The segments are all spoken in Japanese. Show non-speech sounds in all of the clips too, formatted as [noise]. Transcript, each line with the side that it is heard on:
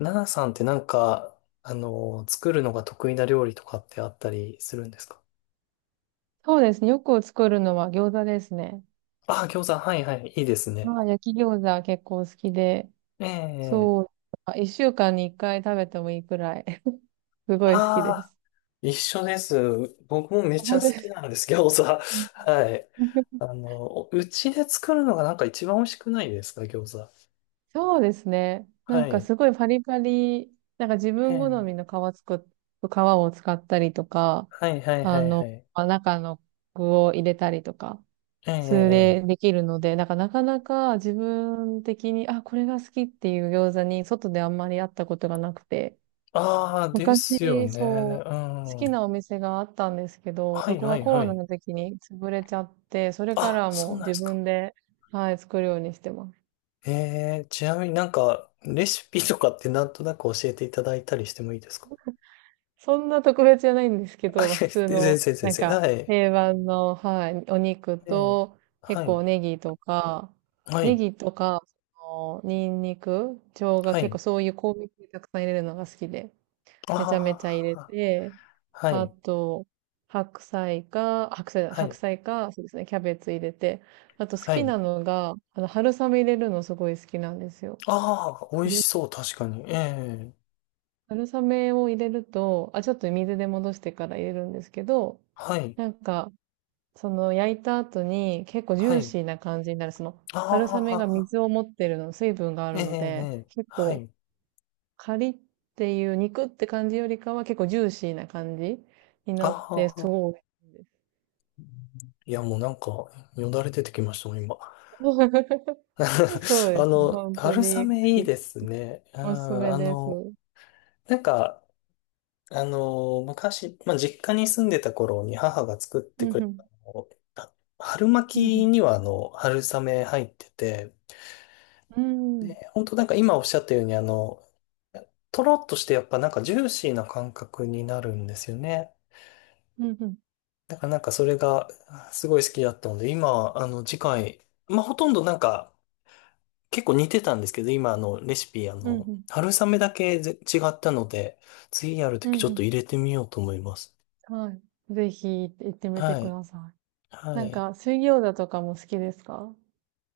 left: ナナさんって作るのが得意な料理とかってあったりするんですか？
right: そうですね。よく作るのは餃子ですね。
left: ああー、餃子、はいはい、いいですね。
right: まあ、焼き餃子結構好きで、
left: ええ、
right: そう、あ一週間に一回食べてもいいくらい、[laughs] すごい好き
left: あ
right: で
left: あ、
right: す。
left: 一緒です。僕もめ
right: あ
left: ちゃ
right: 本
left: 好
right: 当で
left: き
right: すか。
left: なんです、餃子。[laughs]
right: うん
left: はい。
right: [laughs]
left: おうちで作るのが一番美味しくないですか、餃子。
right: そうですね。な
left: は
right: んか
left: い。
right: すごいパリパリ、なんか自
left: え
right: 分好み
left: え、
right: の皮作っ、皮を使ったりとか、
left: はいはいはいはい。
right: まあ、中の具を入れたりとか、
left: え
right: それ
left: ええ
right: で
left: え、
right: できるので、なんかなかなか自分的に、あ、これが好きっていう餃子に外であんまりあったことがなくて、
left: ああ、で
right: 昔、
left: すよね。
right: そう、好
left: う
right: きな
left: ん。
right: お店があったんですけど、
left: は
right: そ
left: い
right: こ
left: は
right: が
left: い
right: コ
left: は
right: ロナ
left: い。
right: の時に潰れちゃって、それか
left: あ、
right: らは
left: そ
right: も
left: う
right: う
left: なんで
right: 自
left: すか。
right: 分で、はい、作るようにしてます。
left: えー、ちなみにレシピとかってなんとなく教えていただいたりしてもいいですか？
right: そんな特別じゃないんですけ
left: [laughs] あ、い
right: ど、普
left: や、
right: 通
left: 先
right: の、
left: 生、先生、はい。
right: 定番の、はい、お肉
left: ええ、
right: と、結
left: はい、
right: 構ネギとか、
left: は
right: ネ
left: い、
right: ギとか、そのニンニク、生姜、
left: は
right: 結構
left: い。
right: そういう香味系たくさん入れるのが好きで、めちゃめ
left: あ
right: ちゃ入れ
left: あ、
right: て、
left: は
right: あ
left: い、
right: と、
left: は
right: 白
left: い、
right: 菜か、そうですね、キャベツ入れて、あと好
left: は
right: きな
left: い。
right: のが、春雨入れるのすごい好きなんですよ。
left: ああ、美味
right: 入れ
left: しそう、確かに。ええ、
right: 春雨を入れると、あ、ちょっと水で戻してから入れるんですけど、
left: はい、
right: なんか、その焼いた後に結構ジ
left: は
right: ュー
left: い。
right: シーな感じになる。その、
left: あ
right: 春雨が
left: あ、
right: 水を持ってるの、水分があ
left: え
right: る
left: え
right: の
left: え
right: で、
left: え、
right: 結
left: は
right: 構
left: い。
right: っていう肉って感じよりかは結構ジューシーな感じに
left: あ
right: なって、す
left: あ、
right: ごい美味しいで
left: いや、もうなんか、よだれ出てきましたもん、今。
right: す。[laughs] そう
left: [laughs]
right: ですね。本当
left: 春
right: に好
left: 雨いい
right: き。
left: ですね。う
right: おすす
left: ん、
right: めです。
left: なんか、昔、実家に住んでた頃に母が作っ
right: う
left: てくれ
right: ん。
left: たの、あ春
right: うんう
left: 巻き
right: ん。
left: には春雨入ってて、
right: うん。
left: で、本当なんか今おっしゃったようにとろっとしてやっぱジューシーな感覚になるんですよね。
right: うんうん。
left: だからそれがすごい好きだったので、今、次回、まあ、ほとんどなんか結構似てたんですけど、今レシピ、
right: うんうん。
left: 春雨だけぜ違ったので、次やると
right: うん
left: きちょ
right: う
left: っと
right: ん
left: 入れてみようと思います。
right: はい。ぜひ行ってみて
left: は
right: く
left: い。
right: ださい。な
left: は
right: ん
left: い。
right: か、水餃子とかも好きですか？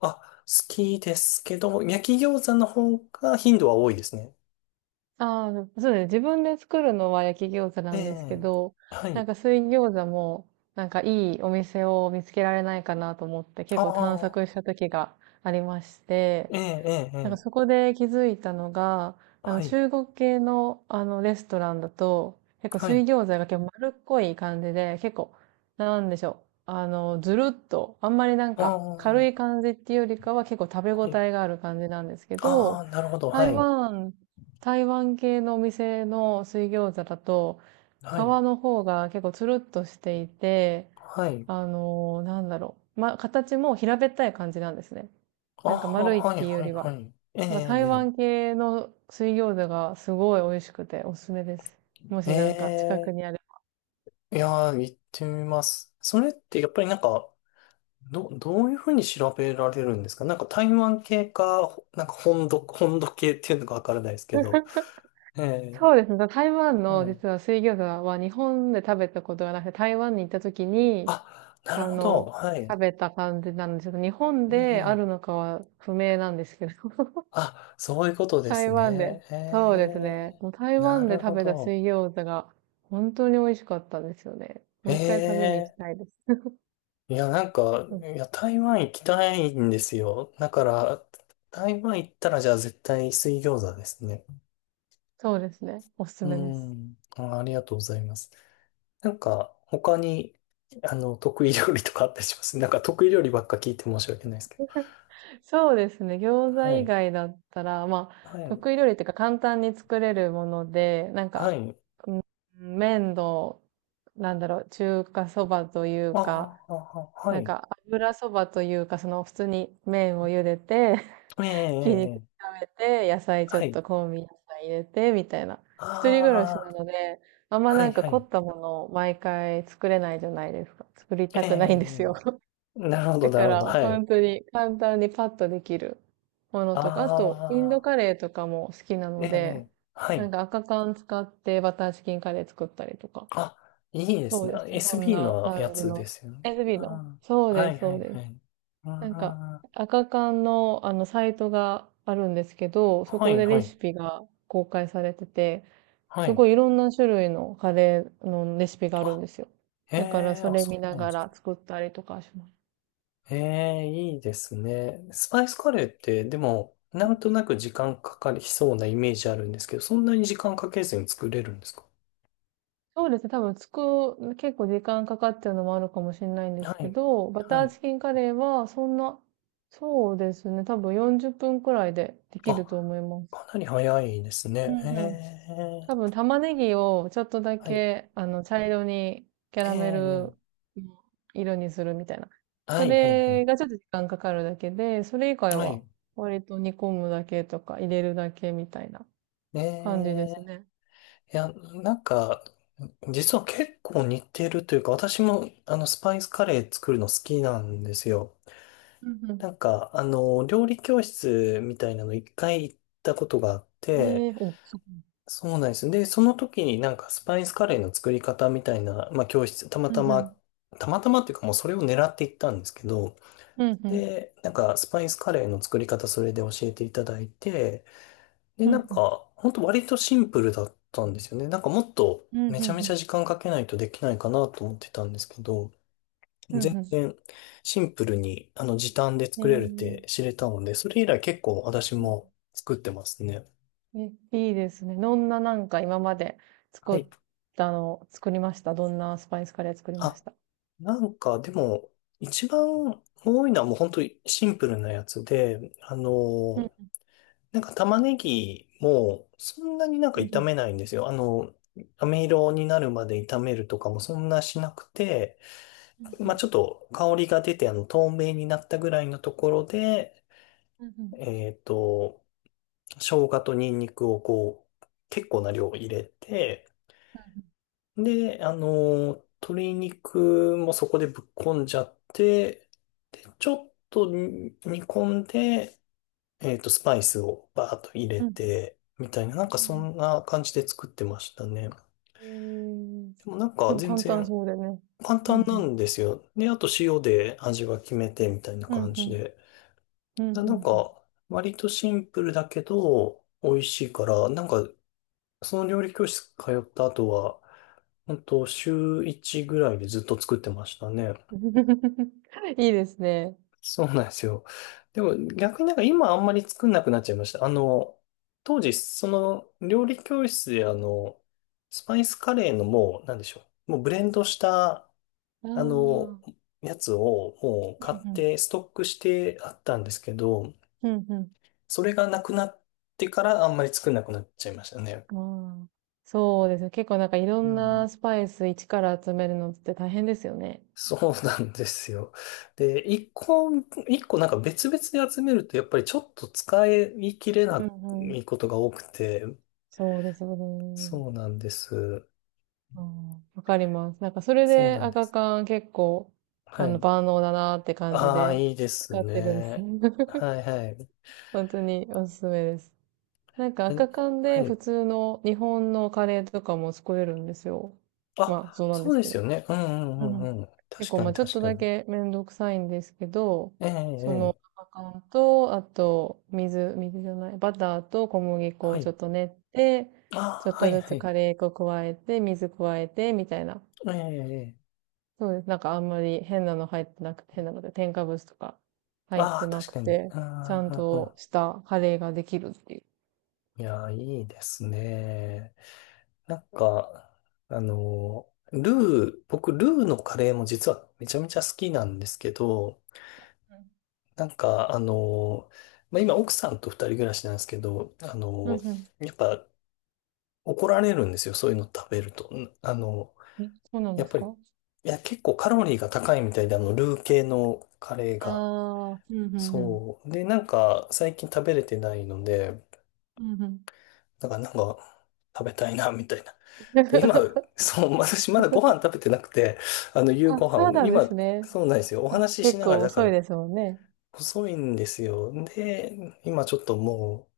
left: あ、好きですけど、焼き餃子の方が頻度は多いですね。
right: ああ、そうですね。自分で作るのは焼き餃子
left: え
right: なんですけ
left: え。
right: ど、
left: は
right: な
left: い。
right: んか水餃子も、なんかいいお店を見つけられないかなと思って
left: あ
right: 結構探
left: あ、
right: 索した時がありまして、
left: ええ、ええ、え
right: なんかそ
left: え。
right: こで気づいたのが、あの
left: はい。
right: 中国系のあのレストランだと、結構
left: は
right: 水
left: い。
right: 餃子が結構丸っこい感じで、結構、なんでしょう。あの、ずるっと、あんまりなん
left: ああ、
right: か軽
left: は
right: い感じっていうよりかは結構食べ応
left: い。
right: えがある感じなんですけ
left: ああ、
right: ど、
left: なるほど。
right: 台
left: はい。
right: 湾、台湾系のお店の水餃子だと、皮
left: はい。
right: の方が結構つるっとしていて、
left: はい。
right: あのなんだろう。ま、形も平べったい感じなんですね。
left: ああ、
right: なんか丸いっ
left: はい、
right: ていうよ
left: はい、
right: りは。
left: はい。え
right: なんか台
left: え、
right: 湾系の水餃子がすごい美味しくておすすめです。も
left: え
right: しなんか近く
left: え。
right: に
left: え
right: ある。
left: え、いやー、行ってみます。それってやっぱりどういうふうに調べられるんですか？台湾系か、本土、本土系っていうのかわからないですけど。ええ、
right: そうですね。台湾の
left: はい。
right: 実は水餃子は日本で食べたことがなくて、台湾に行った時に、
left: あ、な
right: あ
left: るほど。
right: の、
left: はい。
right: 食べた感じなんですけど、日本
left: う
right: であ
left: ん、
right: るのかは不明なんですけど、[laughs]
left: あ、そういうことです
right: 台湾で。
left: ね。
right: そうです
left: え
right: ね。
left: え、
right: もう台
left: な
right: 湾
left: る
right: で食
left: ほ
right: べた
left: ど。
right: 水餃子が本当に美味しかったんですよね。
left: え
right: もう一回食べに行き
left: え、
right: たいです。うん、
left: いや、台湾行きたいんですよ。だから、台湾行ったら、じゃあ絶対水餃子ですね。
right: そうですね。おすす
left: う
right: めです。
left: ん。あ、ありがとうございます。なんか、他に、あの、得意料理とかあったりします？得意料理ばっか聞いて申し訳ないですけど。
right: そうですね。餃子
left: は
right: 以
left: い。
right: 外だったら、まあ、
left: はい。
right: 得意料理っていうか簡単に作れるもので、なん
left: は
right: か、
left: い。
right: うん麺の、なんだろう、中華そばという
left: あ
right: か、
left: あ、ああ、は
right: なん
left: い。
right: か油そばというか、その普通に麺を茹でて、[laughs]
left: ええ、え
right: ひき
left: え、
right: 肉
left: ええ、
right: 炒めて、野菜ちょ
left: は
right: っ
left: い。
right: と香味野菜入れて、みたいな。
left: あ
right: 一人暮らしな
left: あ、
right: ので、あんま
left: は
right: なん
left: い
right: か
left: は
right: 凝
left: い。
right: ったものを毎回作れないじゃないですか。作り
left: え
right: た
left: え、
right: くないんです
left: え
right: よ。
left: え、なるほど、
right: だ
left: な
right: か
left: るほ
right: ら、
left: ど、はい。
right: 本当に簡単にパッとできるもの
left: あ
right: とか、あと、インド
left: あ、
right: カレーとかも好きな
left: え
right: の
left: え、
right: で、
left: ええ、は
right: なん
left: い。
right: か赤缶使ってバターチキンカレー作ったりとか。
left: あ、いいです
right: そう
left: ね。
right: です。
left: あ、
right: そん
left: SB
right: な
left: のや
right: 感じ
left: つ
right: の。
left: ですよね。
right: SB
left: う
right: の。
left: ん。
right: そう
left: は
right: で
left: い
right: す、
left: は
right: そう
left: い
right: で
left: は
right: す。
left: い。うん。
right: なんか、
left: は
right: 赤缶のあのサイトがあるんですけど、そこ
left: い
right: で
left: は
right: レ
left: い。
right: シピが公開されてて、
left: は
right: す
left: い。
right: ごいいろんな種類のカレーのレシピがあるん
left: あ、
right: ですよ。
left: え
right: だから
left: え、
right: そ
left: あ、
right: れ
left: そ
right: 見
left: う
right: な
left: なんで
right: が
left: すか。
right: ら作ったりとかします。
left: ええ、いいですね。スパイスカレーって、でも、なんとなく時間かかりそうなイメージあるんですけど、そんなに時間かけずに作れるんですか？
right: そうですね、多分作る、結構時間かかっちゃうのもあるかもしれないんで
left: は
right: すけ
left: い。
right: ど、バ
left: は
right: ター
left: い。
right: チキンカレーはそんな、そうですね、多分40分くらいででき
left: あ、
right: ると思います。
left: かなり早いです
right: う
left: ね。
right: んうん。
left: え
right: 多分
left: ー、
right: 玉ねぎをちょっとだ
left: はい。
right: け、あの、茶色にキャ
left: え
right: ラメ
left: ー、
right: ルの色にするみたいな。
left: は
right: そ
left: い、はい、は
right: れ
left: い。
right: がちょっと時間かかるだけで、それ以外
left: は
right: は
left: い。
right: 割と煮込むだけとか入れるだけみたいな
left: え
right: 感じで
left: ー、
right: す
left: い
right: ね。
left: や、なんか、実は結構似てるというか、私も、スパイスカレー作るの好きなんですよ。
right: うんうん。
left: 料理教室みたいなの一回行ったことがあって、
right: ええお、そっか。
left: そうなんです。で、その時にスパイスカレーの作り方みたいな、教室、たま
right: う
left: た
right: んうん。
left: ま、たまたまっていうか、もうそれを狙って行ったんですけど、
right: うんうん。
left: で、スパイスカレーの作り方それで教えていただいて、で、
right: うん、うん、
left: ほんと割とシンプルだったんですよね。もっと
right: うん、
left: めち
right: う
left: ゃめちゃ
right: ん、
left: 時間かけないとできないかなと思ってたんですけど、
right: うん、
left: 全
right: うん。
left: 然シンプルに時短で作れるって知れたので、それ以来結構私
right: うん
left: も作ってますね。
right: えー、えいいですね。どんななんか今まで
left: は
right: 作っ
left: い。
right: 作りましたどんなスパイスカレー作りまし
left: あ、
right: た？
left: なんかでも、一番多いのはもう本当にシンプルなやつで、
right: うん、
left: 玉ねぎもそんなに
right: うん、う
left: 炒
right: ん、
left: めないんですよ。飴色になるまで炒めるとかもそんなしなくて、
right: う
left: まあ
right: ん、
left: ちょっと香りが出て透明になったぐらいのところで、
right: うん、
left: えっと、生姜とニンニクをこう、結構な量入れて、で、鶏肉もそこでぶっこんじゃって、で、ちょっと煮込んで、スパイスをバーッと入れ
right: うん、うん。うん
left: て、みたいな、そんな感じで作ってましたね。で
right: うんえー、
left: も
right: 結構
left: 全
right: 簡単
left: 然
right: そうでね。
left: 簡
right: うん、う
left: 単な
right: ん、
left: んですよ。で、あと塩で味は決めてみたいな
right: うん、
left: 感
right: う
left: じ
right: ん、
left: で。
right: う
left: な
right: ん、う
left: なん
right: ん。
left: か、割とシンプルだけど、美味しいから、その料理教室通った後は、本当週1ぐらいでずっと作ってましたね。
right: うん [laughs] いいですね。
left: そうなんですよ。でも逆に今あんまり作んなくなっちゃいました。当時その料理教室でスパイスカレーのもう、なんでしょう。もうブレンドした、
right: ああ、う
left: あの、
right: ん、
left: やつをもう
right: う
left: 買っ
right: ん、
left: てストックしてあったんですけど、
right: うん、うん。
left: それがなくなってからあんまり作んなくなっちゃいましたね。
right: ああ、そうですね。結構なんかいろ
left: う
right: ん
left: ん。
right: なスパイス一から集めるのって大変ですよね。
left: そうなんですよ。で、一個別々で集めるとやっぱりちょっと使い切れ
right: う
left: な
right: んうん。
left: いことが多くて、
right: そうですよね。
left: そうなんです。
right: ああ、わかります。なんかそれ
left: そう
right: で
left: なんで
right: 赤
left: す。
right: 缶結構、
left: は
right: あの、
left: い。
right: 万能だなって感じ
left: ああ、
right: で
left: いいです
right: 使ってるんですよ。
left: ね。
right: [laughs]
left: はいはい。
right: 本当におすすめです。なんか
left: え、
right: 赤缶
left: は
right: で
left: い。
right: 普通の日本のカレーとかも作れるんですよ。まあ、
left: あ、
right: そうなん
left: そ
right: で
left: う
right: す
left: で
right: け
left: す
right: ど。
left: よね。うんう
right: う
left: んう
right: ん。
left: んうん。
right: 結
left: 確
right: 構、
left: か
right: ま
left: に
right: あちょっ
left: 確
right: と
left: か
right: だ
left: に。
right: けめんどくさいんですけど、
left: ええ
right: その、
left: ええ。
right: アカンと、あと、水、水じゃない、バターと小麦粉
left: は
right: をちょ
left: い。
right: っと練って、
left: あ
right: ちょっ
left: あ、は
right: と
left: い
right: ず
left: は
right: つ
left: い。
right: カレー粉加えて、水加えて、みたいな。
left: ええええ。
right: そうです。なんかあんまり変なの入ってなくて、変なので、添加物とか入って
left: ああ、
right: な
left: 確
right: く
left: かに。
right: て、
left: う
right: ちゃ
left: ん
right: ん
left: うんうんう
right: としたカレーができるっていう。
left: ん。いやー、いいですね。なんか、僕、ルーのカレーも実はめちゃめちゃ好きなんですけど、
right: う
left: なんか、あの、今、奥さんと二人暮らしなんですけど、
right: ん、うん、うん。
left: やっぱ怒られるんですよ、そういうの食べると。ん、
right: え、そうなん
left: や
right: で
left: っ
right: す
left: ぱり、
right: か？
left: 結構カロリーが高いみたいで、ルー系のカレーが。
right: ああー、うん、うん、うん。
left: そう。で、最近食べれてないので、
right: うん、うん。
left: だから食べたいな、みたいな。で、今、
right: [laughs]
left: そう、私まだご飯食べてなくて、夕
right: あ、
left: ご飯
right: そう
left: を、
right: なんで
left: 今、
right: すね。
left: そうなんですよ。お
right: あ、
left: 話しし
right: 結
left: なが
right: 構
left: ら、だか
right: 遅い
left: ら、
right: ですもんね。
left: 細いんですよ。で、今ちょっとも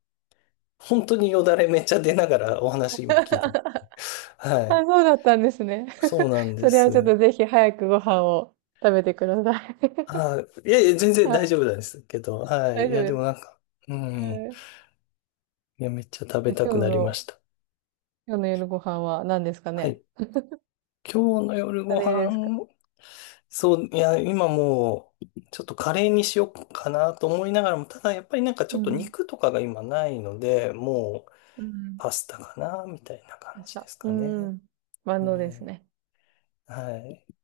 left: う、本当によだれめっちゃ出ながらお話今聞いて、
right: [laughs]
left: は
right: あ、
left: い。
right: そうだったんですね。
left: そ
right: [laughs]
left: うなんで
right: それはちょっ
left: す。
right: とぜひ早くご飯を食べてください。
left: あ、いいやいや、全
right: [laughs]
left: 然
right: あ、
left: 大丈夫なんですけど。
right: 大丈夫です
left: はい。いや、でもなん
right: か？
left: か、うん。
right: はい。
left: いや、めっちゃ食べ
right: じゃあ
left: たくなりました。
right: 今日の夜ご飯は何ですか
left: は
right: ね？
left: い。今日の夜
right: カ
left: ご
right: レーですか？
left: 飯、今もう、ちょっとカレーにしようかなと思いながらも、ただやっぱりちょ
right: う
left: っと
right: ん。
left: 肉とかが今ないので、もう、
right: うん。
left: パスタかな、みたいな感
right: 明
left: じで
right: 日。
left: す
right: う
left: かね。
right: ん。万
left: う
right: 能です
left: ん。
right: ね。
left: はい。